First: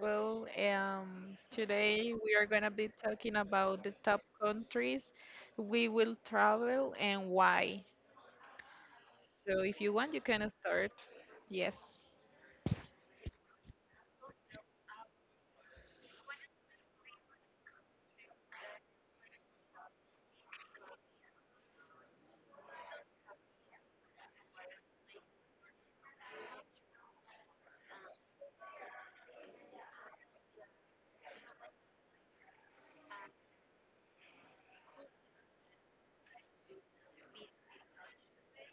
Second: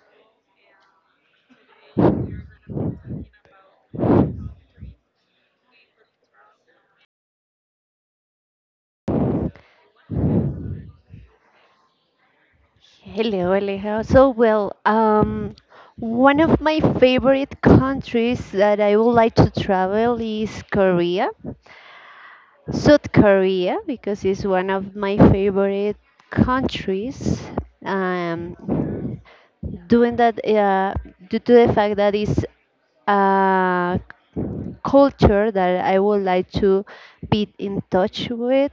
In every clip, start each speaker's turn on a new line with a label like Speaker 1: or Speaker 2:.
Speaker 1: Today we are going to be talking about the top countries we will travel and why. So if you want, you can start. Yes.
Speaker 2: Hello, Aleja. One of my favorite countries that I would like to travel is Korea, South Korea, because it's one of my favorite countries. Um, yeah. Doing that due to the fact that it's a culture that I would like to be in touch with.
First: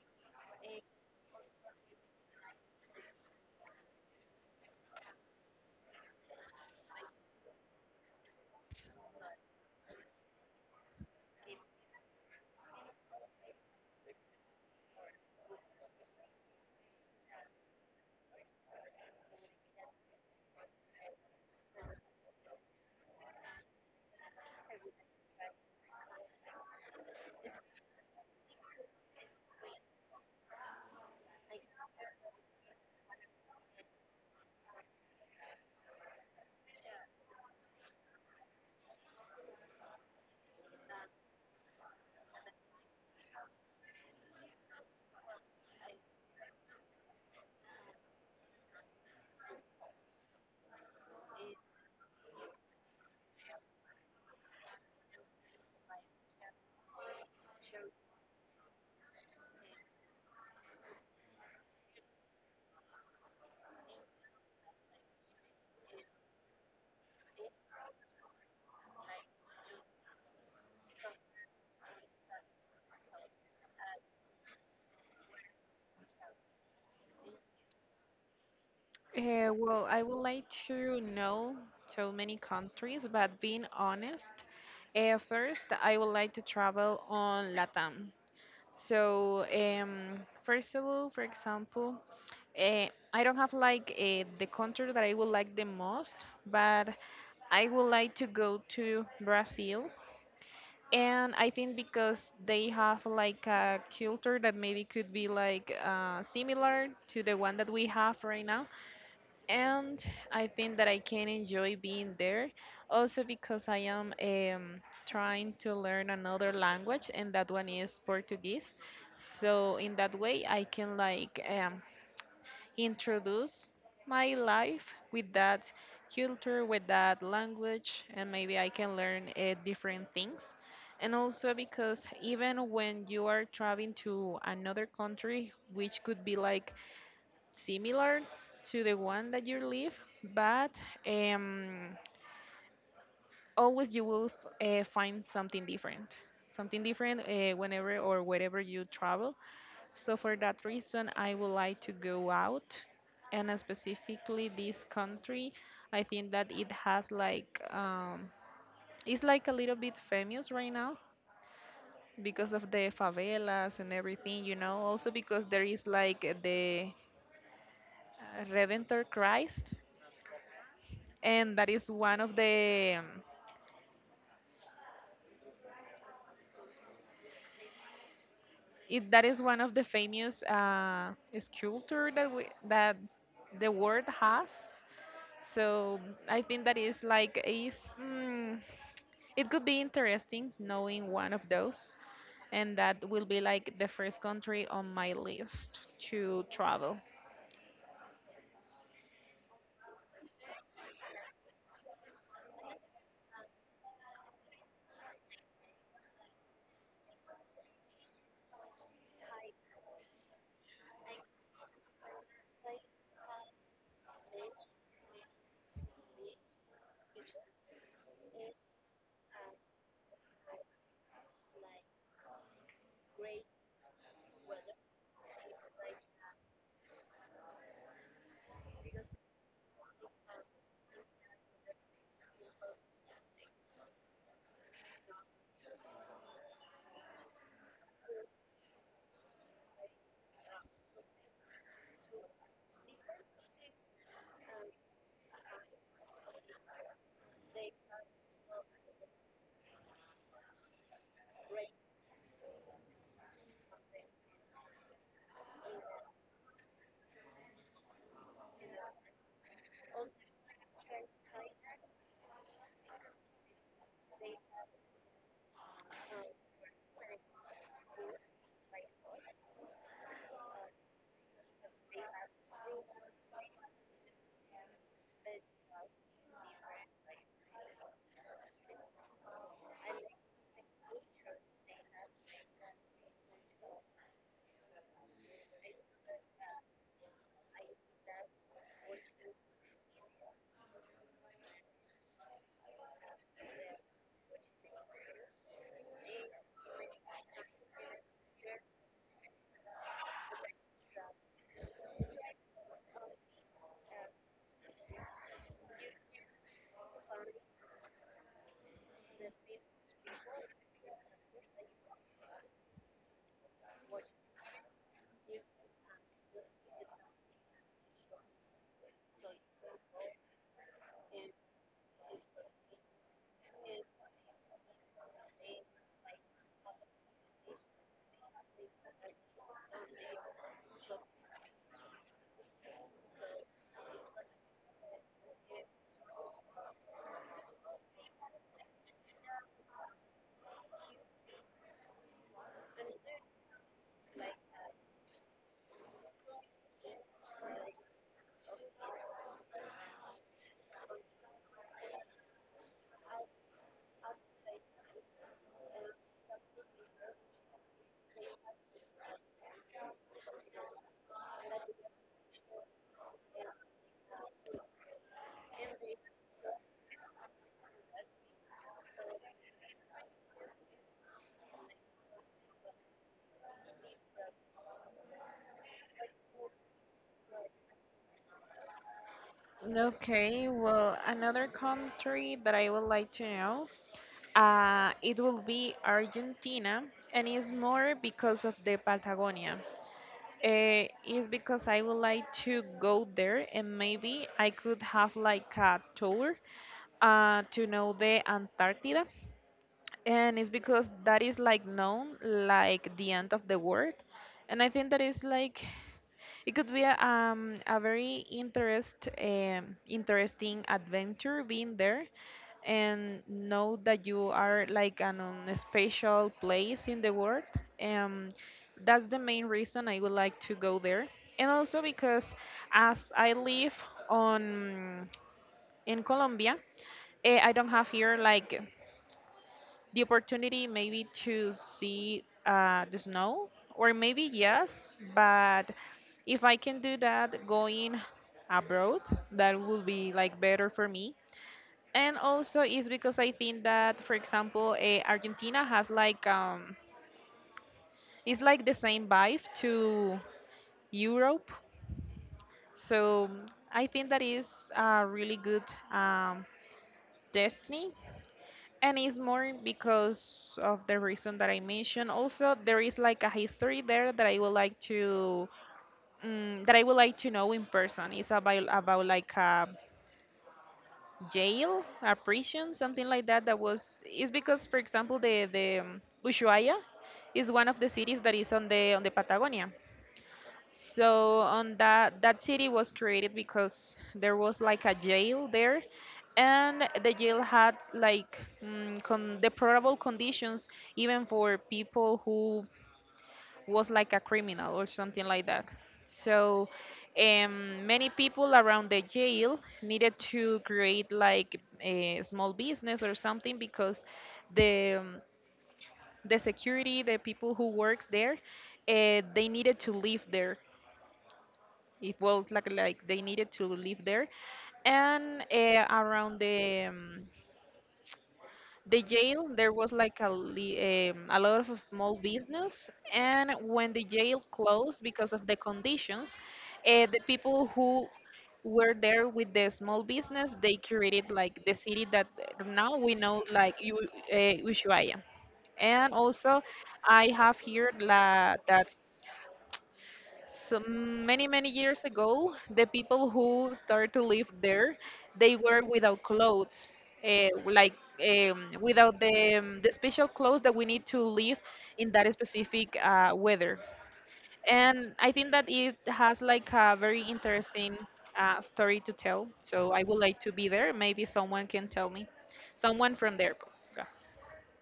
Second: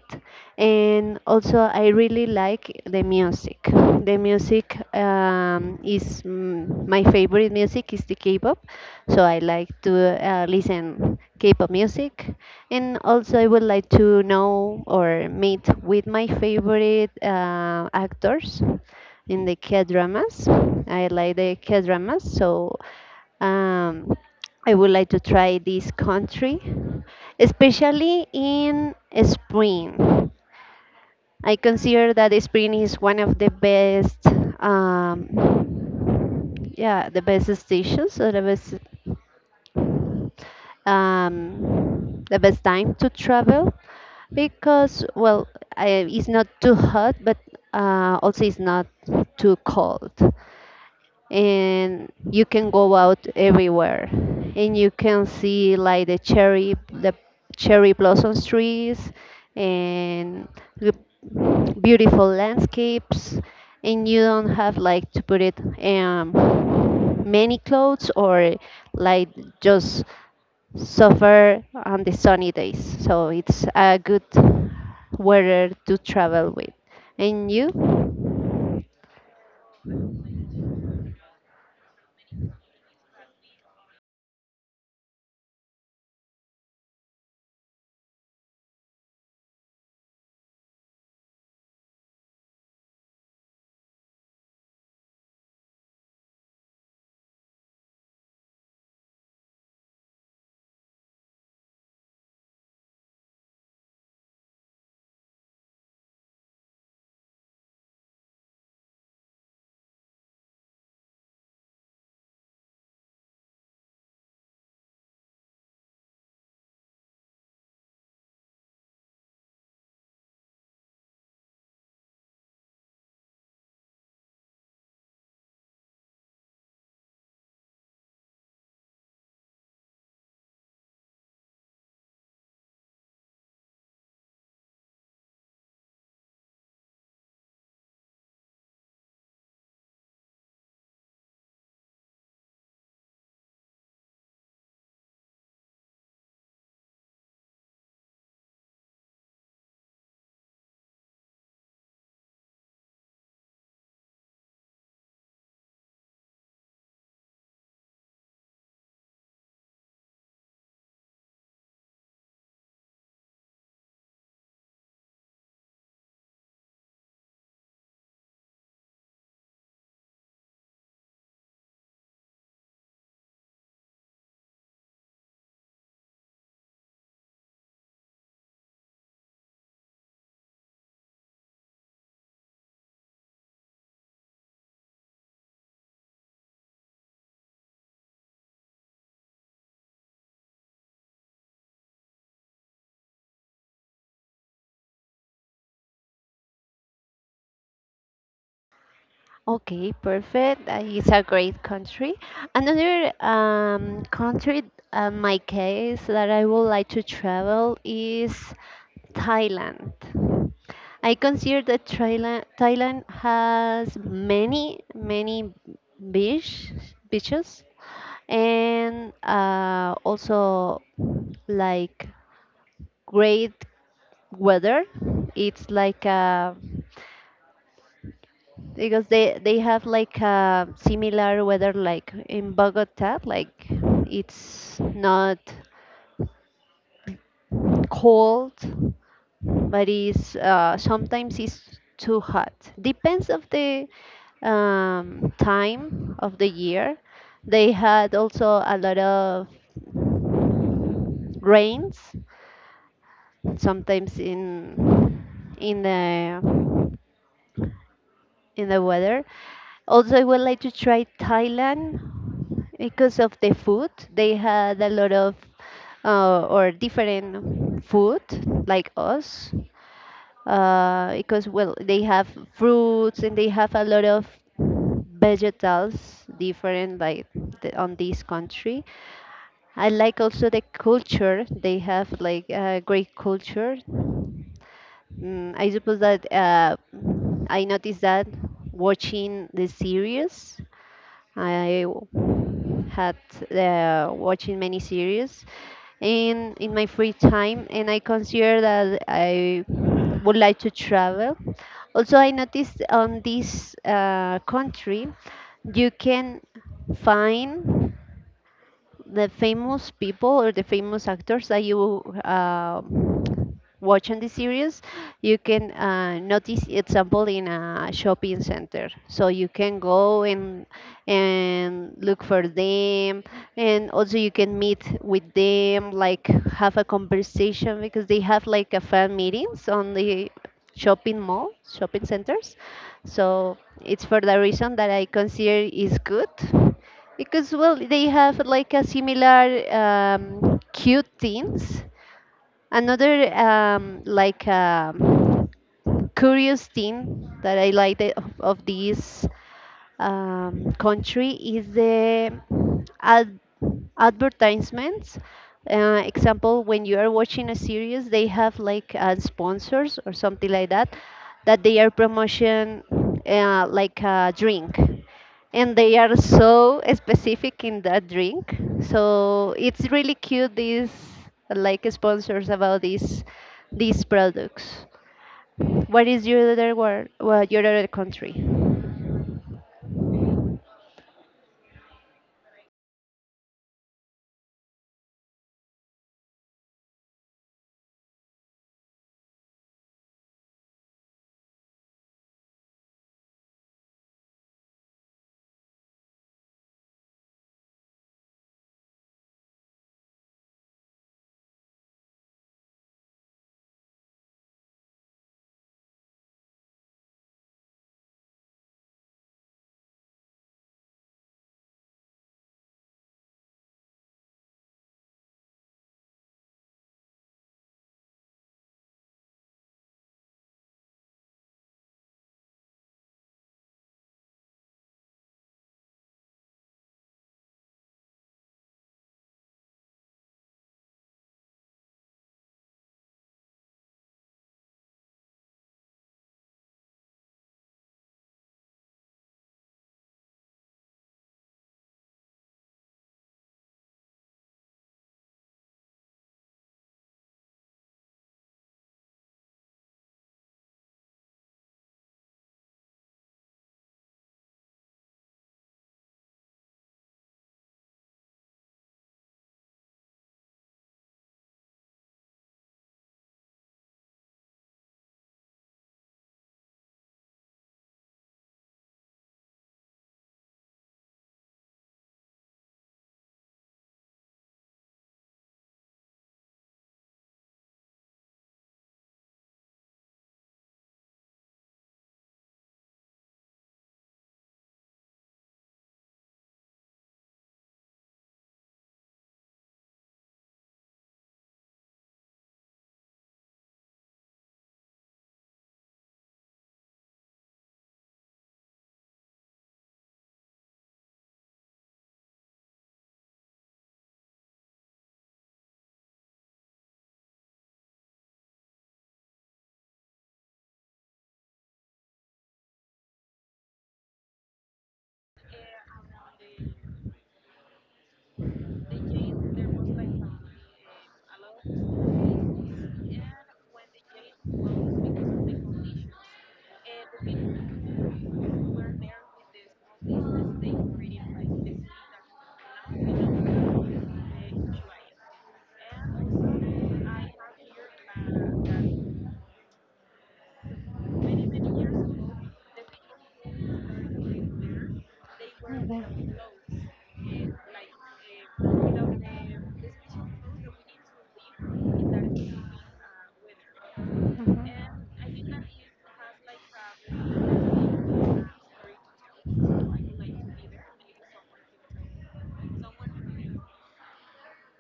Speaker 2: And also, I really like the music. My favorite music is the K-pop, so I like to listen K-pop music, and also I would like to know or meet with my favorite actors in the K-dramas. I like the K-dramas, so um, I would like to try this country, especially in spring. I consider that spring is one of the best, um, yeah, the best stations, or the best, the best time to travel because it's not too hot, but also it's not too cold, and you can go out everywhere, and you can see like the cherry blossoms trees and the beautiful landscapes, and you don't have like to put it, um, many clothes, or like just suffer on the sunny days. So it's a good weather to travel with. And you?
Speaker 1: Well, I would like to know so many countries, but being honest, first I would like to travel on LATAM. First of all, for example, uh, I don't have like the country that I would like the most, but I would like to go to Brazil. And I think because they have like a culture that maybe could be like similar to the one that we have right now. And I think that I can enjoy being there. Also because I am trying to learn another language, and that one is Portuguese. So in that way, I can like introduce my life with that culture, with that language, and maybe I can learn different things. And also because even when you are traveling to another country, which could be like similar to the one that you live, but um, always you will find something different. Something different whenever or wherever you travel so for that reason, I would like to go out, and specifically this country. I think that it has like it's like a little bit famous right now because of the favelas and everything, you know. Also because there is like the Redentor Christ, and that is one of the it, that is one of the famous sculpture that we, that the world has. So I think that is like is. Mm, It could be interesting knowing one of those, and that will be like the first country on my list to travel.
Speaker 2: Okay, perfect. It's a great country. Another country, my case, that I would like to travel is Thailand. I consider that Thailand has many, beach, beaches, and also like great weather. It's like because they have like similar weather like in Bogota. Like it's not cold, but it's, sometimes it's too hot. Depends of the, time of the year. They had also a lot of rains sometimes in the in the weather. Also, I would like to try Thailand because of the food. They had a lot of or different food like us. Because well, they have fruits, and they have a lot of vegetals different like on this country. I like also the culture. They have like a great culture. I suppose that I noticed that watching the series. Had watching many series in my free time, and I consider that I would like to travel. Also, I noticed on this country, you can find the famous people or the famous actors that you watch on the series. You can notice example in a shopping center. So you can go and look for them, and also you can meet with them, like have a conversation, because they have like a fan meetings on the shopping mall, shopping centers. So it's for the reason that I consider is good because, well, they have like a similar, cute things. Another curious thing that I like of this, country is the, uh, advertisements. Example, when you are watching a series, they have like sponsors or something like that, that they are promotion, like a drink, and they are so specific in that drink, so it's really cute these like sponsors about these products. What is your other country?
Speaker 1: Okay, well, another country that I would like to know, it will be Argentina, and it's more because of the Patagonia. It's because I would like to go there, and maybe I could have like a tour to know the Antarctica. And it's because that is like known like the end of the world, and I think that is like it could be a very interesting adventure being there and know that you are like an, on a special place in the world. um, that's the main reason I would like to go there, and also because as I live on in Colombia, I don't have here like the opportunity maybe to see the snow, or maybe yes, but if I can do that going abroad, that would be like better for me. And also is because I think that for example Argentina has like um, it's like the same vibe to Europe. So I think that is a really good um, destiny. And it's more because of the reason that I mentioned. Also, there is like a history there that I would like to that I would like to know in person. It's about like a jail, a prison, something like that. That was it's because, for example, the Ushuaia is one of the cities that is on the Patagonia. So on that city was created because there was like a jail there, and the jail had like con deplorable conditions even for people who was like a criminal or something like that. So many people around the jail needed to create like a small business or something because the um, the security, the people who worked there, they needed to live there. It was like they needed to live there, and around the jail there was like a a lot of small business. And when the jail closed because of the conditions, the people who were there with the small business they created like the city that now we know like Ushuaia. And also, I have here la, that so many many years ago the people who started to live there they were without clothes, like without the, the special clothes that we need to live in that specific weather. And I think that it has like a very interesting story to tell, so I would like to be there maybe someone can tell me, someone from there. Yeah.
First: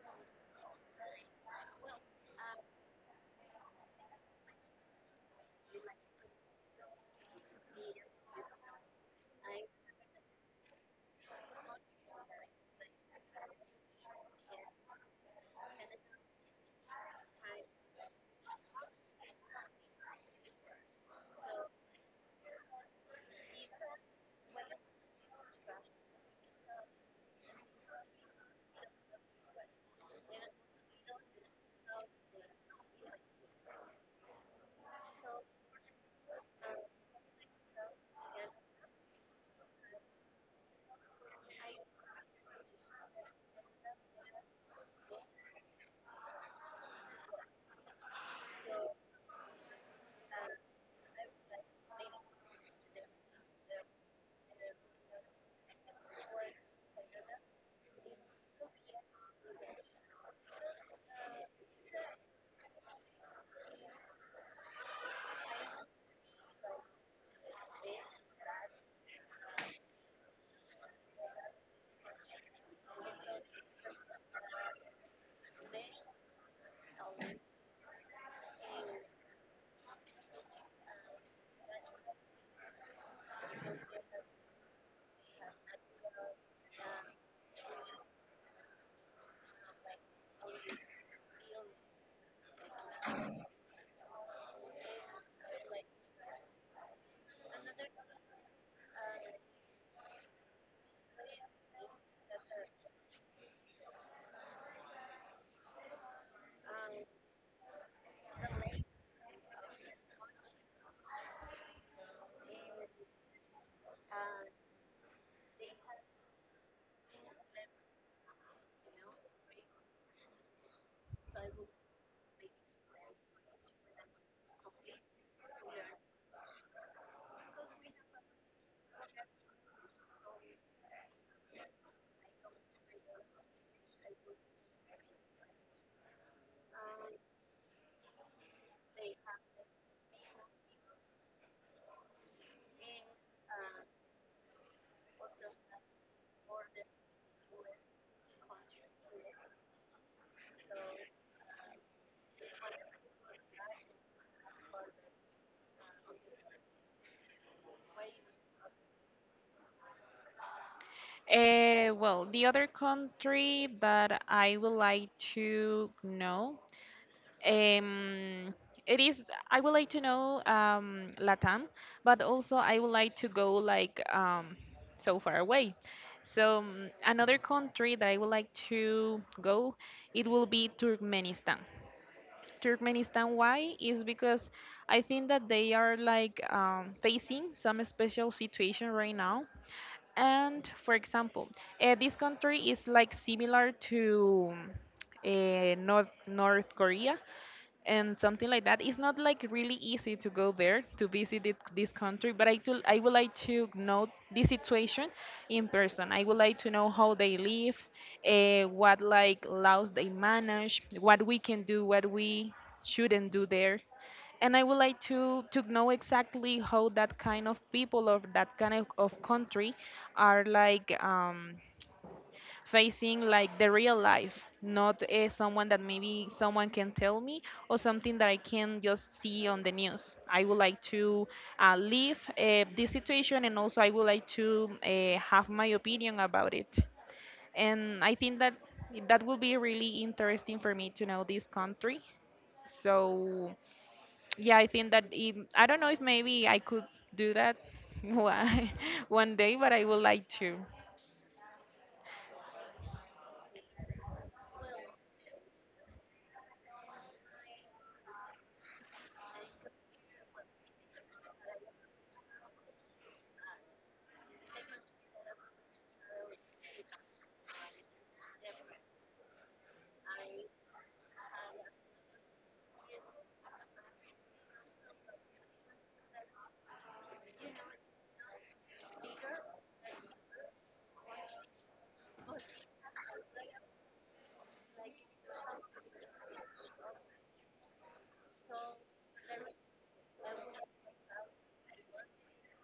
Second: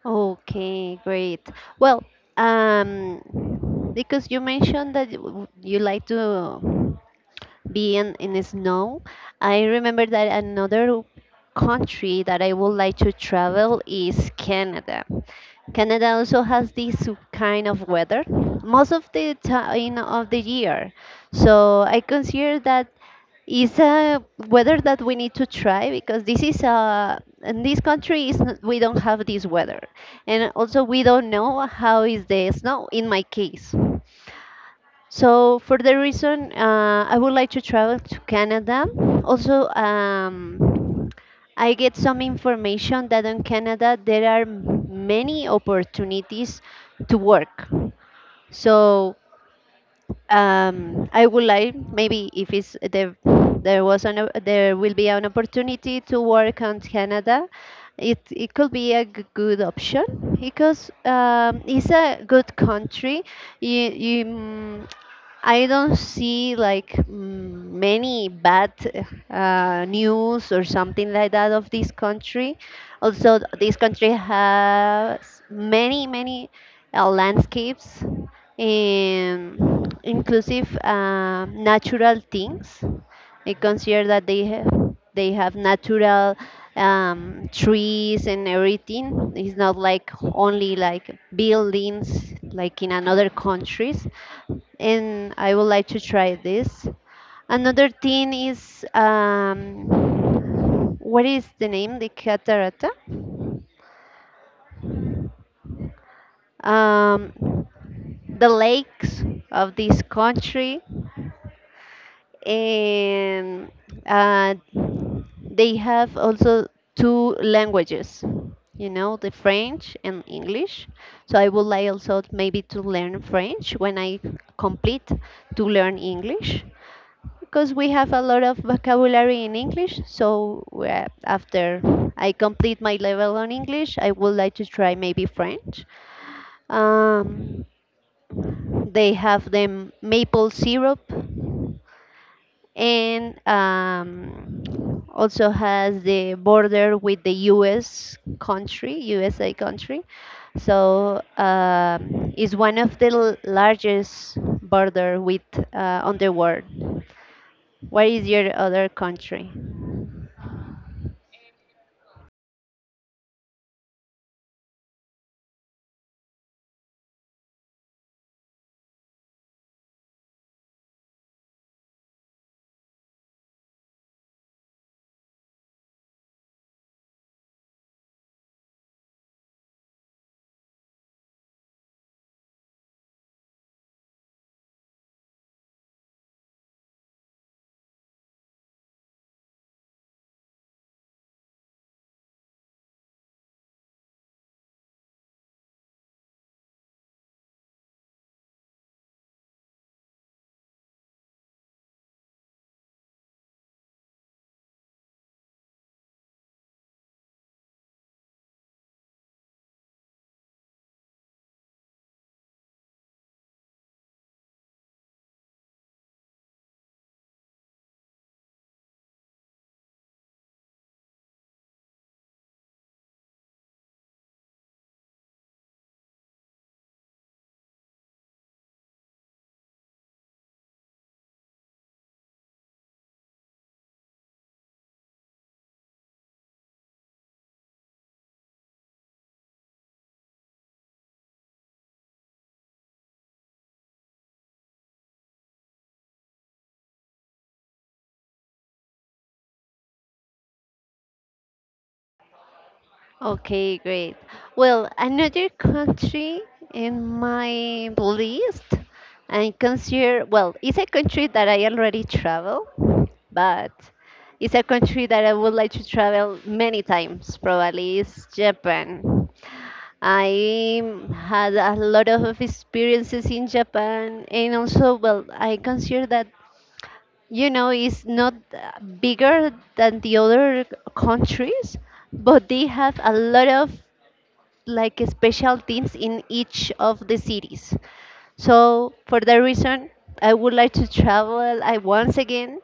Speaker 2: Okay, great. Well, um, because you mentioned that you like to be in the snow, I remember that another country that I would like to travel is Canada. Canada also has this kind of weather most of the time of the year. So I consider that is a weather that we need to try, because this is a, in this country is, we don't have this weather, and also we don't know how is the snow in my case. So for the reason, I would like to travel to Canada. Also, I get some information that in Canada there are many opportunities to work. So, I would like, maybe if it's there, there will be an opportunity to work on Canada. It could be a good option because, it's a good country. You, you mm, I don't see like, many bad news or something like that of this country. Also, this country has many many landscapes, inclusive natural things. I consider that they have natural, trees and everything. It's not like only like buildings like in another countries. And I would like to try this. Another thing is, what is the name? The catarata, um, the lakes of this country. And uh, they have also two languages, you know, the French and English. So I would like also maybe to learn French when I complete to learn English, because we have a lot of vocabulary in English. So after I complete my level on English, I would like to try maybe French. um, they have the maple syrup, and also has the border with the U.S. country, USA country. So is one of the largest border with, on the world. What is your other country?
Speaker 1: Well, the other country that I would like to know, Um, it is. I would like to know Latam, but also I would like to go like so far away. So another country that I would like to go, it will be Turkmenistan. Turkmenistan, why? Is because I think that they are like facing some special situation right now. And for example, this country is like similar to North Korea and something like that. It's not like really easy to go there to visit it, this country, but I, do, I would like to know this situation in person. I would like to know how they live, what like laws they manage, what we can do, what we shouldn't do there. And I would like to know exactly how that kind of people of that kind of country are like facing like the real life, not someone that maybe someone can tell me or something that I can just see on the news. I would like to leave this situation, and also I would like to have my opinion about it. And I think that that will be really interesting for me to know this country. So yeah, I think that it, I don't know if maybe I could do that one one day, but I would like to.
Speaker 2: Okay, great. Well, another country in my list, I consider, well, it's a country that I already travel, but it's a country that I would like to travel many times, probably is Japan. I had a lot of experiences in Japan, and also, well, I consider that, you know, it's not bigger than the other countries, but they have a lot of like special teams in each of the cities. So for that reason, I would like to travel I once again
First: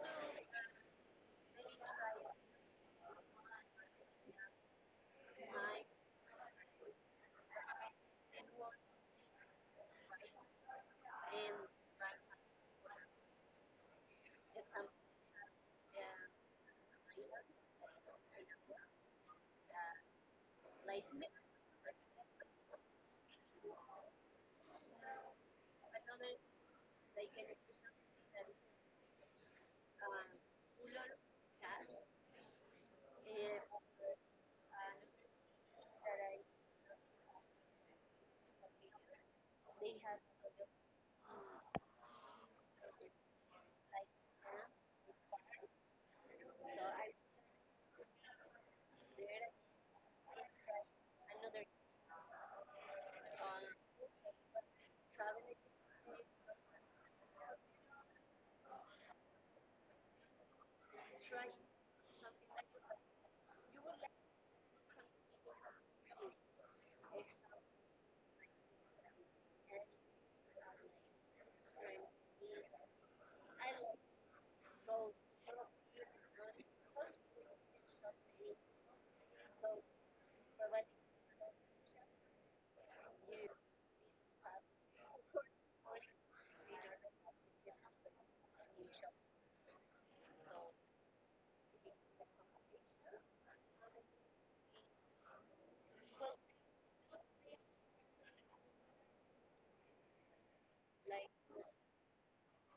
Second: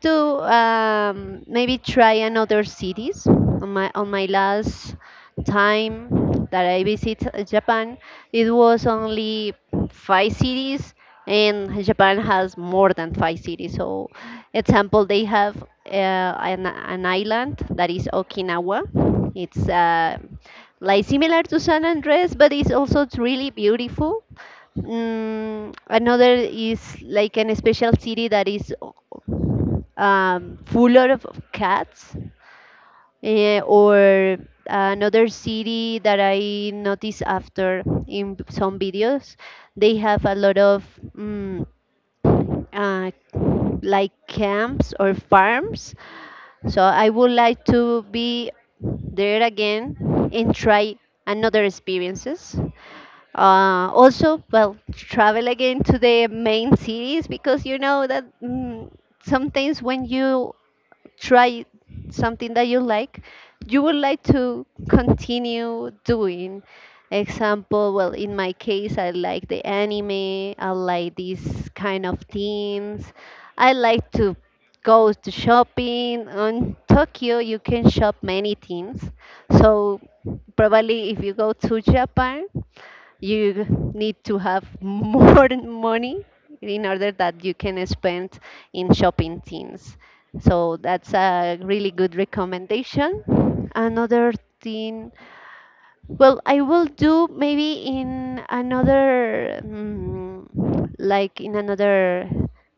Speaker 2: to, maybe try another cities. On my, on my last time that I visit Japan, it was only five cities, and Japan has more than five cities. So example, they have an island that is Okinawa. It's like similar to San Andres, but it's also really beautiful. Another is like an special city that is, full of cats, eh, or another city that I noticed after in some videos, they have a lot of, mm, uh, like camps or farms. So I would like to be there again and try another experiences. Also, well, travel again to the main cities, because you know that, sometimes when you try something that you like, you would like to continue doing. Example, well, in my case, I like the anime, I like these kind of themes, I like to go to shopping. On Tokyo, you can shop many things. So, probably if you go to Japan, you need to have more money in order that you can spend in shopping things. So that's a really good recommendation. Another thing, well, I will do maybe in another, like in another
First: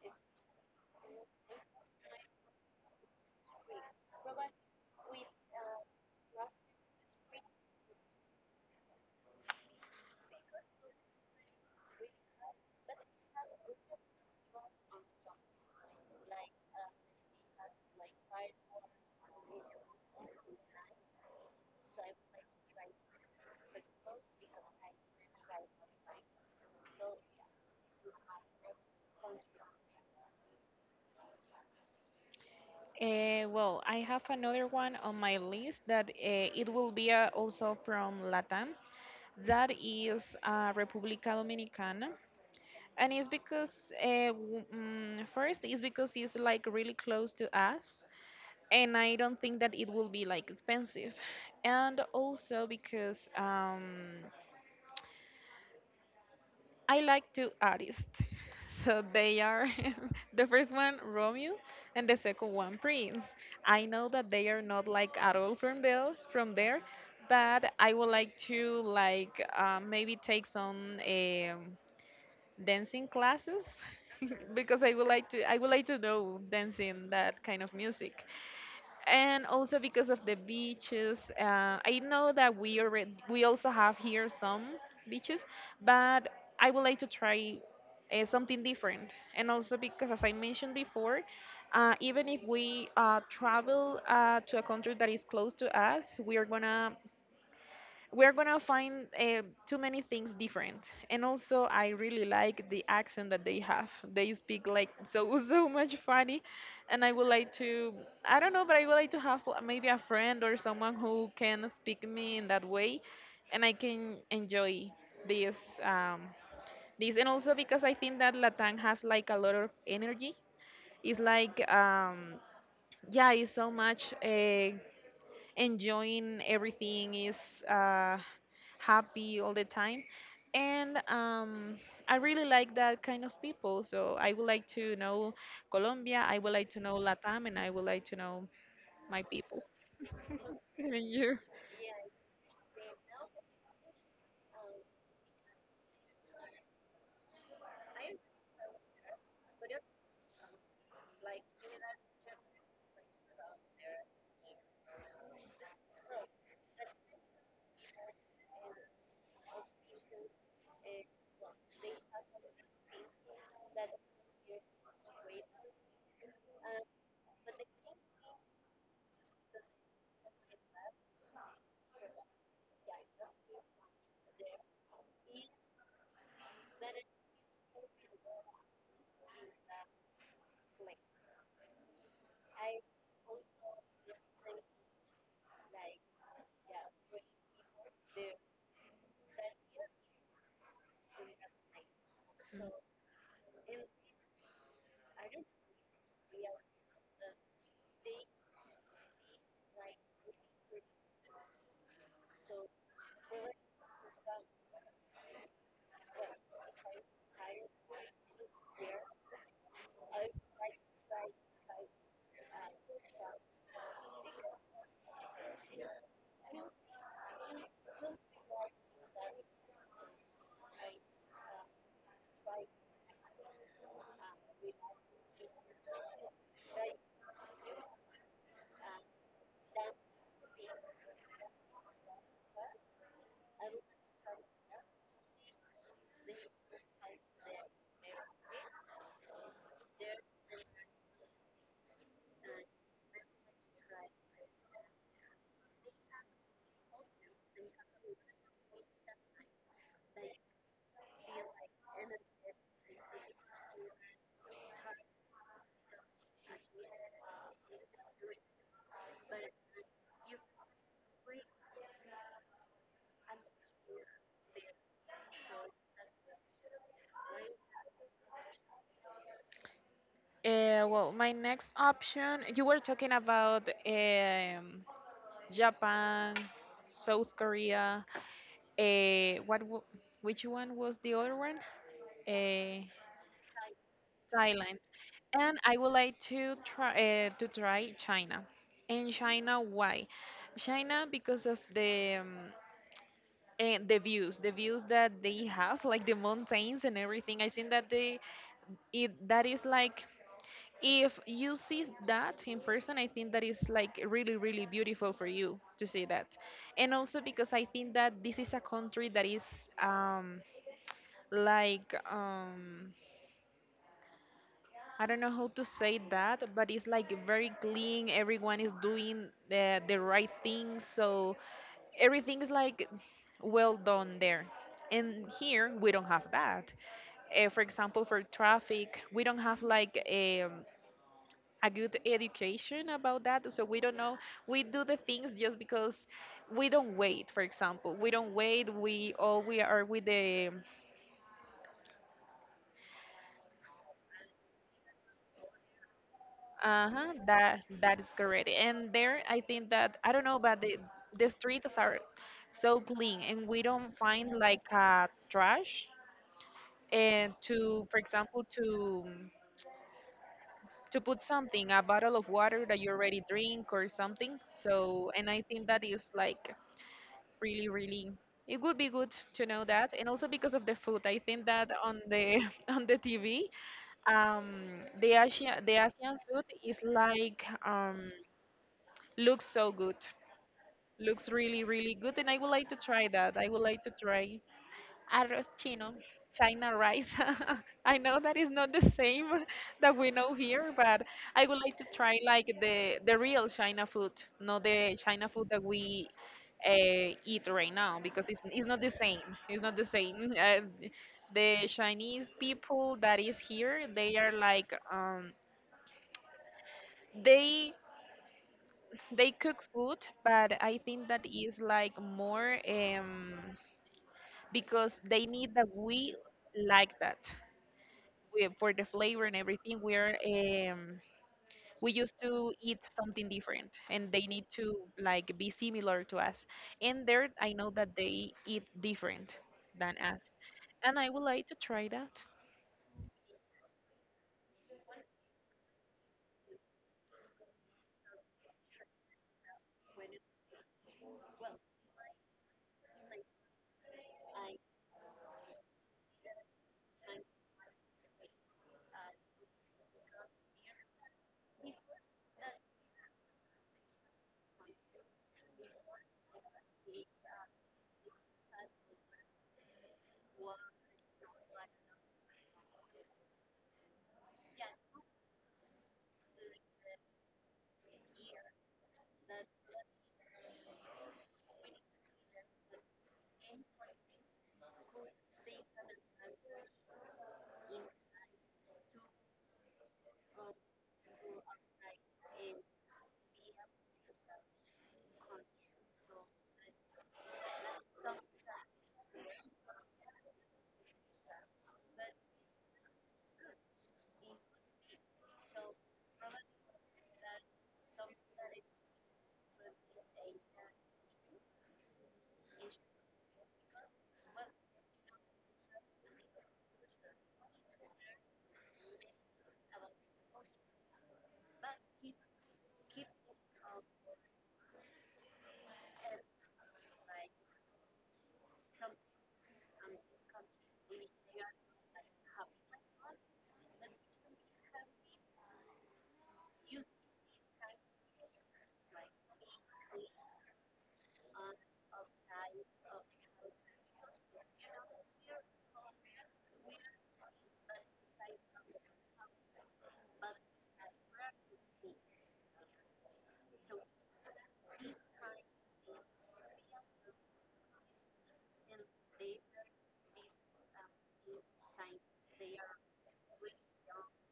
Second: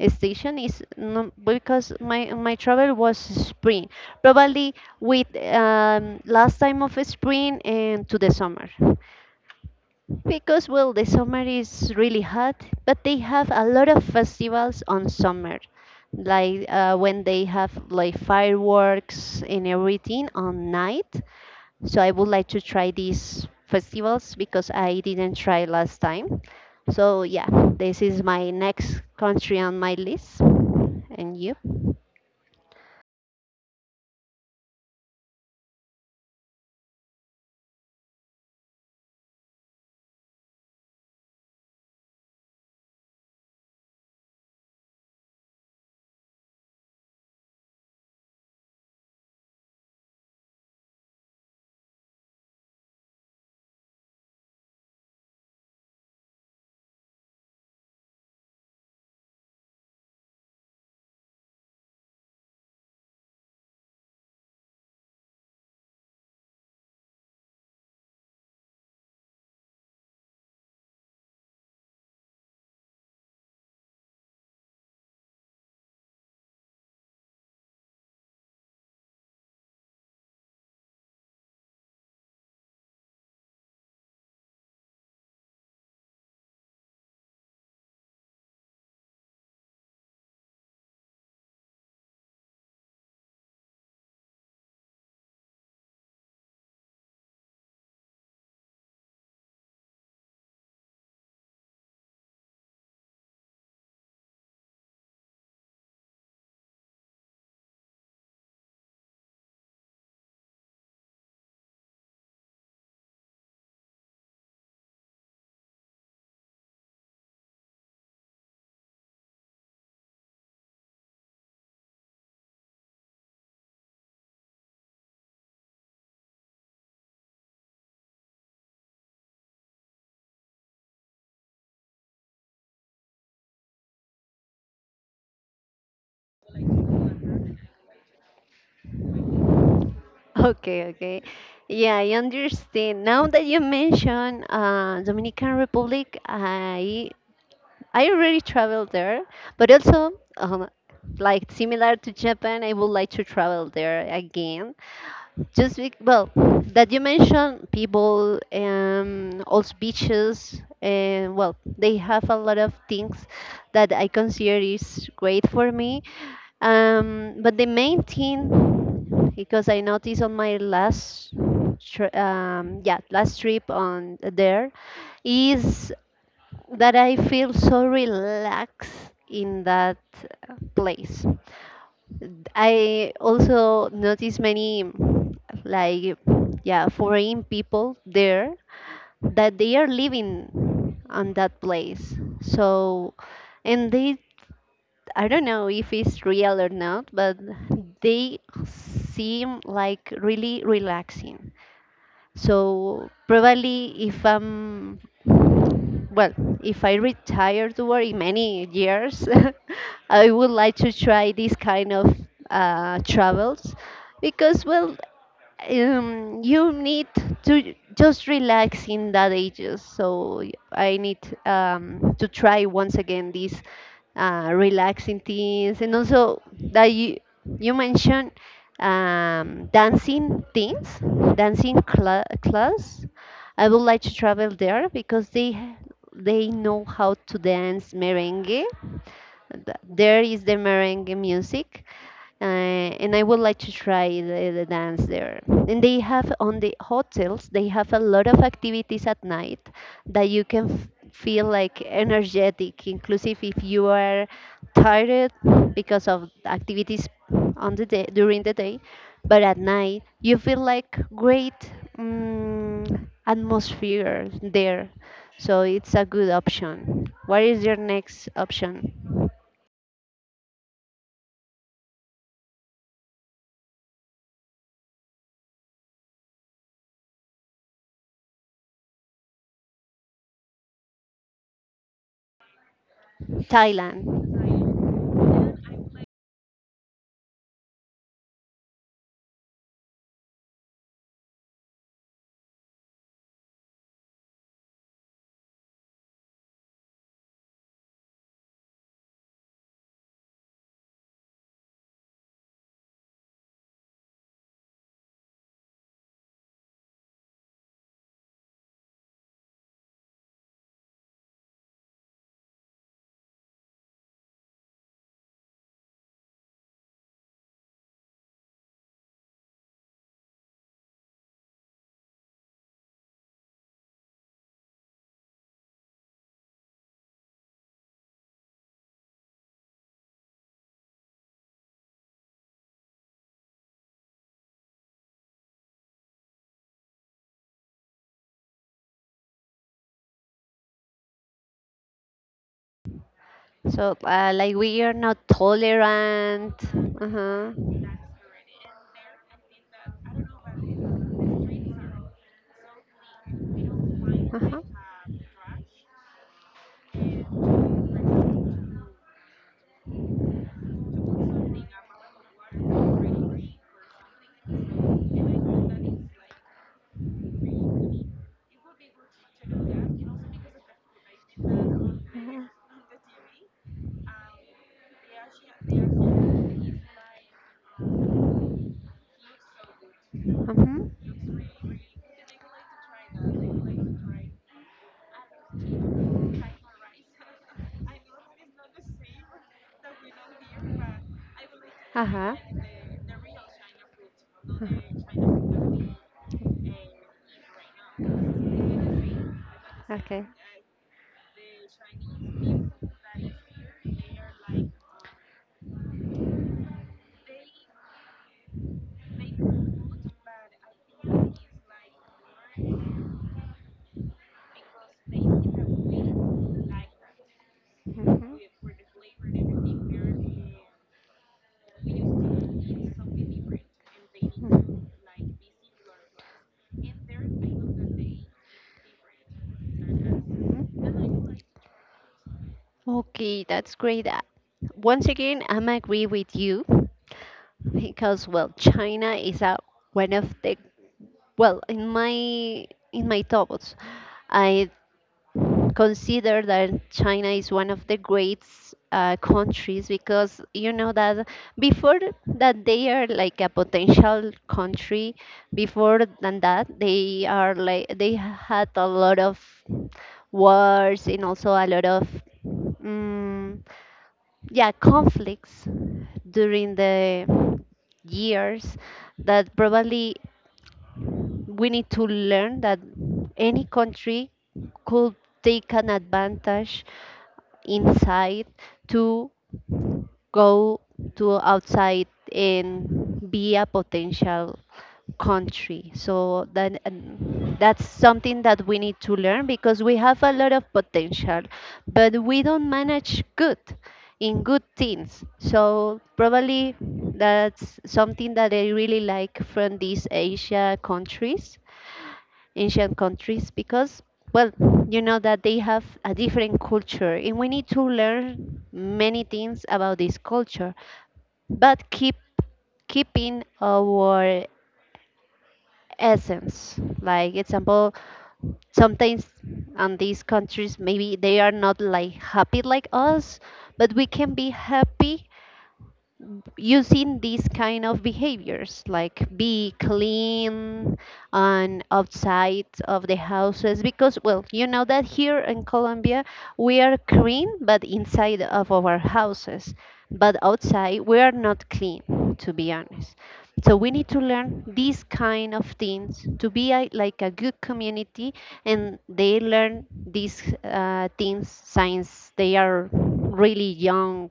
Speaker 2: station is no, because my travel was spring, probably with, last time of spring and to the summer. Because, well, the summer is really hot, but they have a lot of festivals on summer, like when they have like fireworks and everything on night. So I would like to try these festivals because I didn't try last time. So yeah, this is my next country on my list. And you?
Speaker 1: Well, I have another one on my list that it will be also from Latam. That is República Dominicana. And it's because, first, it's because it's like really close to us. And I don't think that it will be like expensive. And also because I like two artists. So they are the first one Romeo and the second one Prince. I know that they are not like at all from there, but I would like to like maybe take some dancing classes because I would like to know dancing that kind of music, and also because of the beaches. I know that we already we also have here some beaches, but I would like to try something different. And also because, as I mentioned before, even if we travel to a country that is close to us, we are gonna we're gonna find too many things different. And also I really like the accent that they have, they speak like so so much funny, and I would like to, I don't know, but I would like to have maybe a friend or someone who can speak me in that way and I can enjoy this um this and also because I think that Latin has like a lot of energy. It's like um, yeah, it's so much enjoying everything, is uh, happy all the time. And I really like that kind of people, so I would like to know Colombia, I would like to know Latam, and I would like to know my people.
Speaker 2: Okay,
Speaker 1: And
Speaker 2: okay.
Speaker 1: you?
Speaker 2: Yeah, I understand. Now that you mention Dominican Republic, I already traveled there, but also, um, like similar to Japan, I would like to travel there again. Well, that you mentioned people, also beaches, and well, they have a lot of things that I consider is great for me. But the main thing, because I noticed on my last, last trip on there, is that I feel so relaxed in that place. I also notice many, like yeah, foreign people there, that they are living on that place. So, and they, I don't know if it's real or not, but they seem like really relaxing. So probably if I'm, well, if I retire to work in many years, I would like to try this kind of travels, because well, you need to just relax in that ages. So I need, to try once again these relaxing things, and also that you mentioned, dancing things, dancing cla class. I would like to travel there because they know how to dance merengue. There is the merengue music, and I would like to try the dance there. And they have on the hotels, they have a lot of activities at night, that you can feel like energetic, inclusive if you are tired because of activities on the day during the day, but at night you feel like great atmosphere there. So it's a good option. What is your next option?
Speaker 1: Well, my next option, you were talking about Japan, South Korea, uh, what w- which one was the other one? uh,
Speaker 2: Thailand.
Speaker 1: Thailand. And I would like to try to try China. And China, why? China because of the the views that they have, like the mountains and everything. I think that they it that is like if you see that in person, I think that is like really really beautiful for you to see that. And also because I think that this is a country that is um like um I don't know how to say that, but it's like very clean. Everyone is doing the right thing, so everything is like well done there. And here we don't have that. For example, for traffic, we don't have like a good education about that, so we don't know. We do the things just because we don't wait. For example, we don't wait. We all we are with the
Speaker 2: So, like, we are not tolerant.
Speaker 1: Uh-huh,
Speaker 2: Uh-huh.
Speaker 1: that that is correct. And there, I think that I don't know, but the streets are so clean, and we don't find like trash. And to, for example, to put something, a bottle of water that you already drink or something. So, and I think that is like really,
Speaker 2: Uh-huh.
Speaker 1: really. It would be good to know that, and also because of the food. I think that on the on the TV, the Asian food is like, looks so good. Looks really, really good, and I would like to try that. I would like to try arroz chino, China rice. I know that is not the same that we know here, but I would like to try like the real China food, not the China food that we eat right now, because it's not the same. It's not the same. The Chinese people that is here, they are like, they they cook food, but I think that is like more. Because they need that we like that we, for the flavor and everything we are we used to eat something different and they need to like be similar to us, and there I know that they eat different than us, and I would like to try that.
Speaker 2: Okay, that's great. Once again, I'm agree with you because well, China is a, one of the... Well, in my thoughts, I consider that China is one of the great countries because you know that before that they are like a potential country. Before than that, they are like they had a lot of wars and also a lot of mm yeah, conflicts during the years that probably we need to learn that any country could take an advantage inside to go to outside and be a potential country, so that and that's something that we need to learn because we have a lot of potential but we don't manage good in good things, so probably that's something that I really like from these asia countries, Asian countries because, well, you know that they have a different culture and we need to learn many things about this culture, but keeping our essence. Like example, sometimes on these countries maybe they are not like happy like us, but we can be happy using these kind of behaviors like be clean and outside of the houses, because well you know that here in Colombia we are clean but inside of our houses, but outside we are not clean, to be honest. So we need to learn these kind of things to be a, like a good community, and they learn these things since they are really young,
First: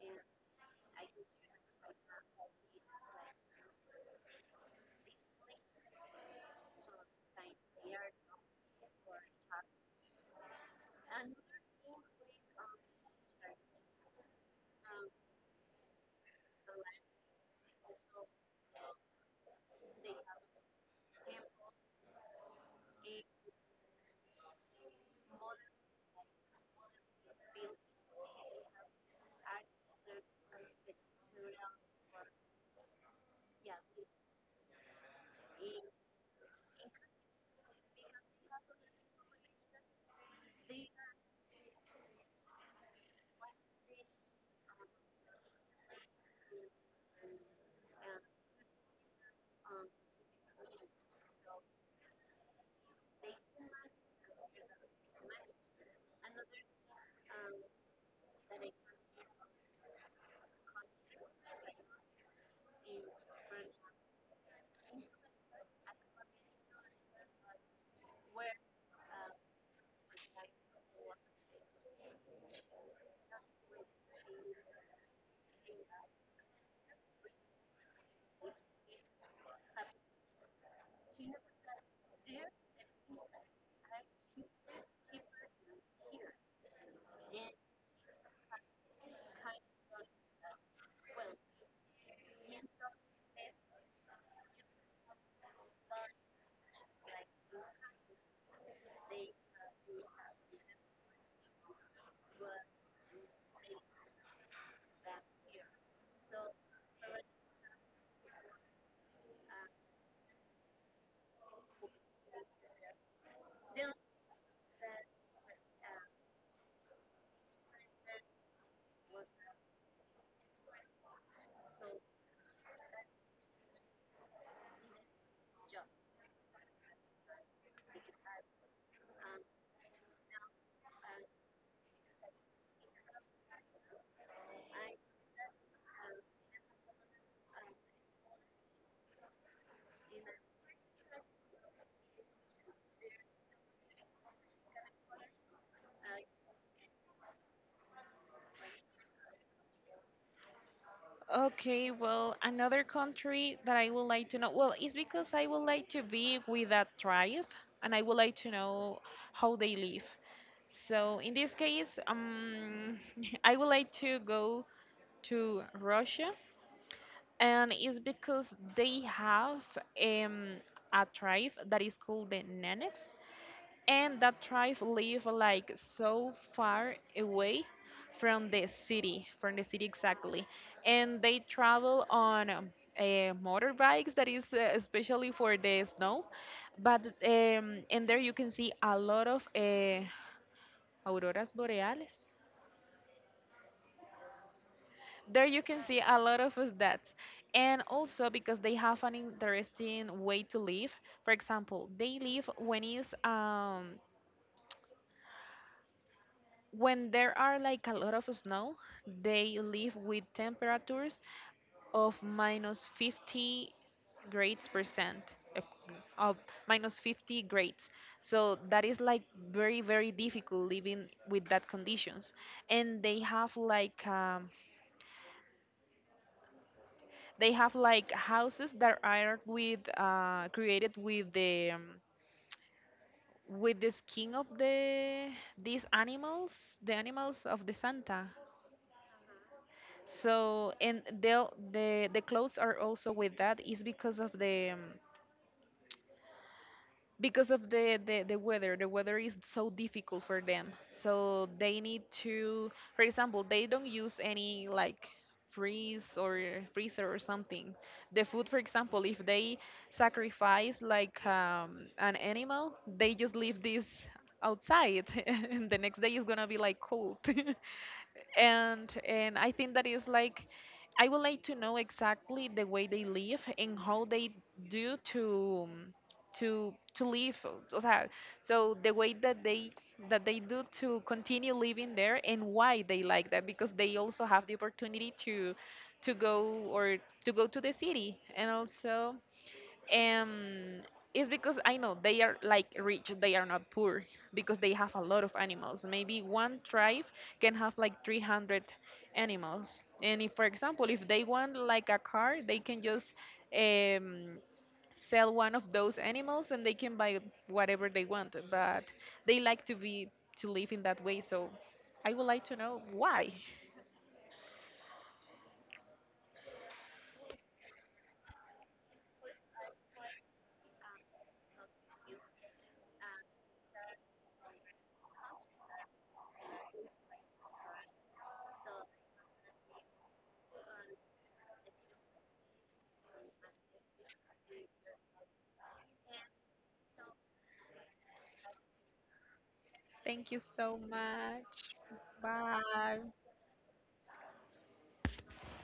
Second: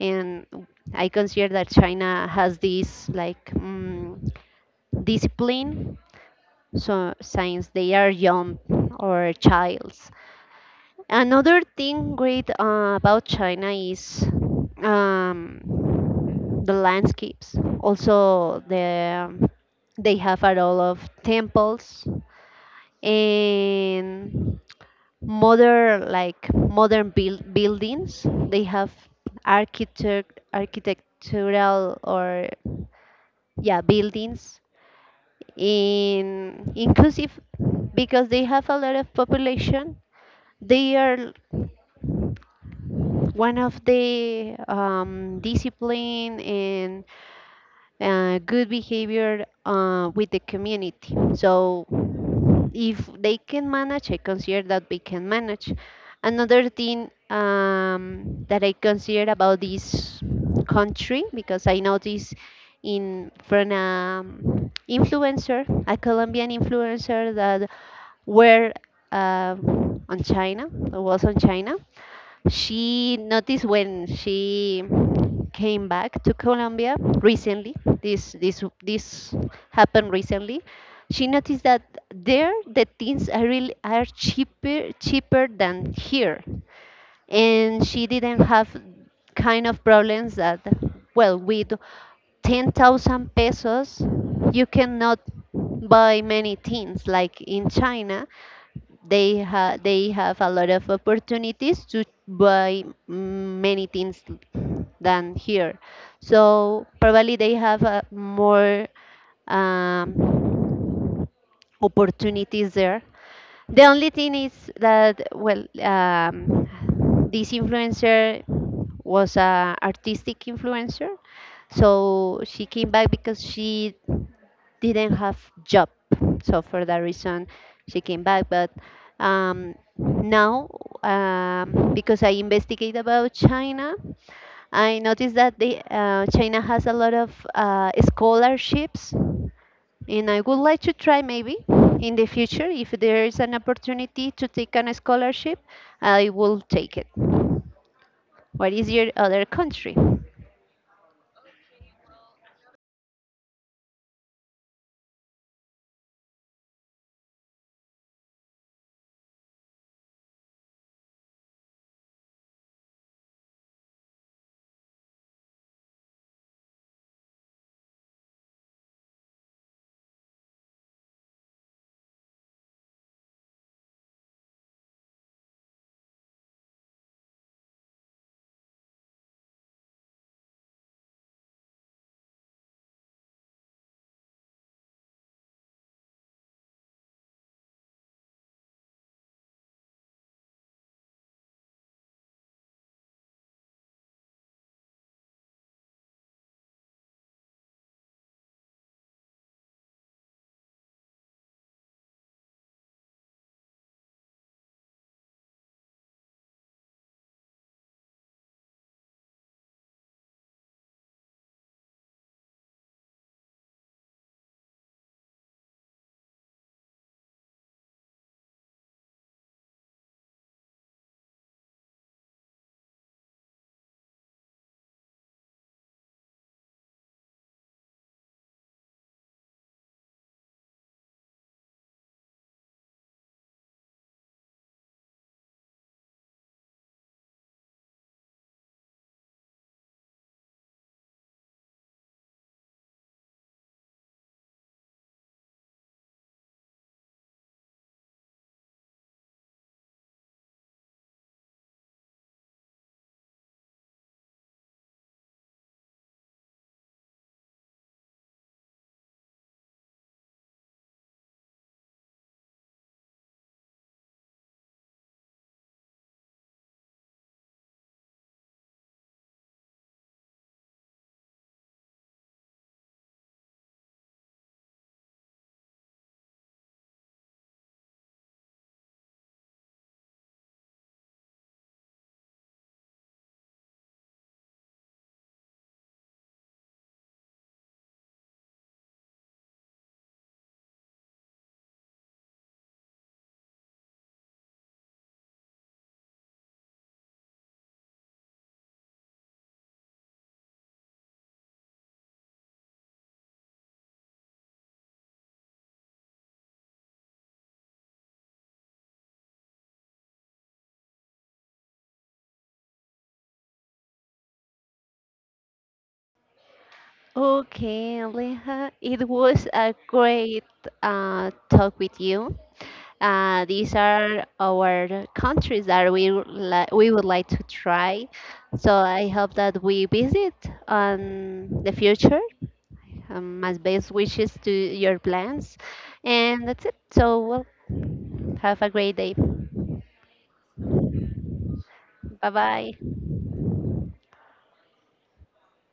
Speaker 2: and I consider that China has this like mm discipline. So since they are young or childs. Another thing great about China is um, the landscapes. Also, the they have a lot of temples and modern, like modern buildings. They have architectural or yeah buildings, in inclusive, because they have a lot of population. They are one of the discipline and good behavior with the community. So if they can manage, I consider that we can manage. Another thing that I consider about this country, because I noticed in from an influencer, a Colombian influencer that were uh, on China, or was on China, she noticed when she came back to Colombia recently. This happened recently. She noticed that there the things are really are cheaper than here, and she didn't have kind of problems that, well, with 10,000 pesos you cannot buy many things. Like in China they they have a lot of opportunities to buy many things than here, so probably they have more um, opportunities there. The only thing is that, well, this influencer was a artistic influencer, so she came back because she didn't have job, so for that reason she came back. But now, because I investigate about China, I noticed that they, China has a lot of scholarships, and I would like to try maybe in the future if there is an opportunity to take on a scholarship, I will take it. What is your other country?
Speaker 1: Okay, well, another country that I would like to know, well, it's because I would like to be with that tribe, and I would like to know how they live. So in this case, I would like to go to Russia, and it's because they have um, a tribe that is called the Nenets, and that tribe live like so far away from the city exactly, and they travel on uh, motorbikes that is especially for the snow. But and there you can see a lot of auroras boreales. There you can see a lot of stats, and also because they have an interesting way to live. For example, they live when it's, when there are like a lot of snow, they live with temperatures of minus 50 grades percent, of minus 50 grades. So that is like very, very difficult living with that conditions. And they have like, they have like houses that are with created with the skin of the these animals, the animals of the Santa. So and they'll, the clothes are also with that, is because of the, the weather. The weather is so difficult for them, so they need to, for example, they don't use any like freeze or freezer or something. The food, for example, if they sacrifice like, an animal, they just leave this outside and the next day is gonna be like cold. And I think that is like, I would like to know exactly the way they live and how they do to to live. O sea, so the way that they do to continue living there, and why they like that, because they also have the opportunity to go, or to go to the city. And also um, it's because I know they are like rich, they are not poor, because they have a lot of animals. Maybe one tribe can have like 300 animals, and if, for example, if they want like a car, they can just um, sell one of those animals, and they can buy whatever they want. But they like to be, to live in that way. So I would like to know why.
Speaker 2: Okay, Aleja, it was a great talk with you. These are our countries that we would like to try. So I hope that we visit on the future. My best wishes to your plans, and that's it. So well, have a great day.
Speaker 1: Thank you so much.
Speaker 2: Bye bye.
Speaker 1: Bye.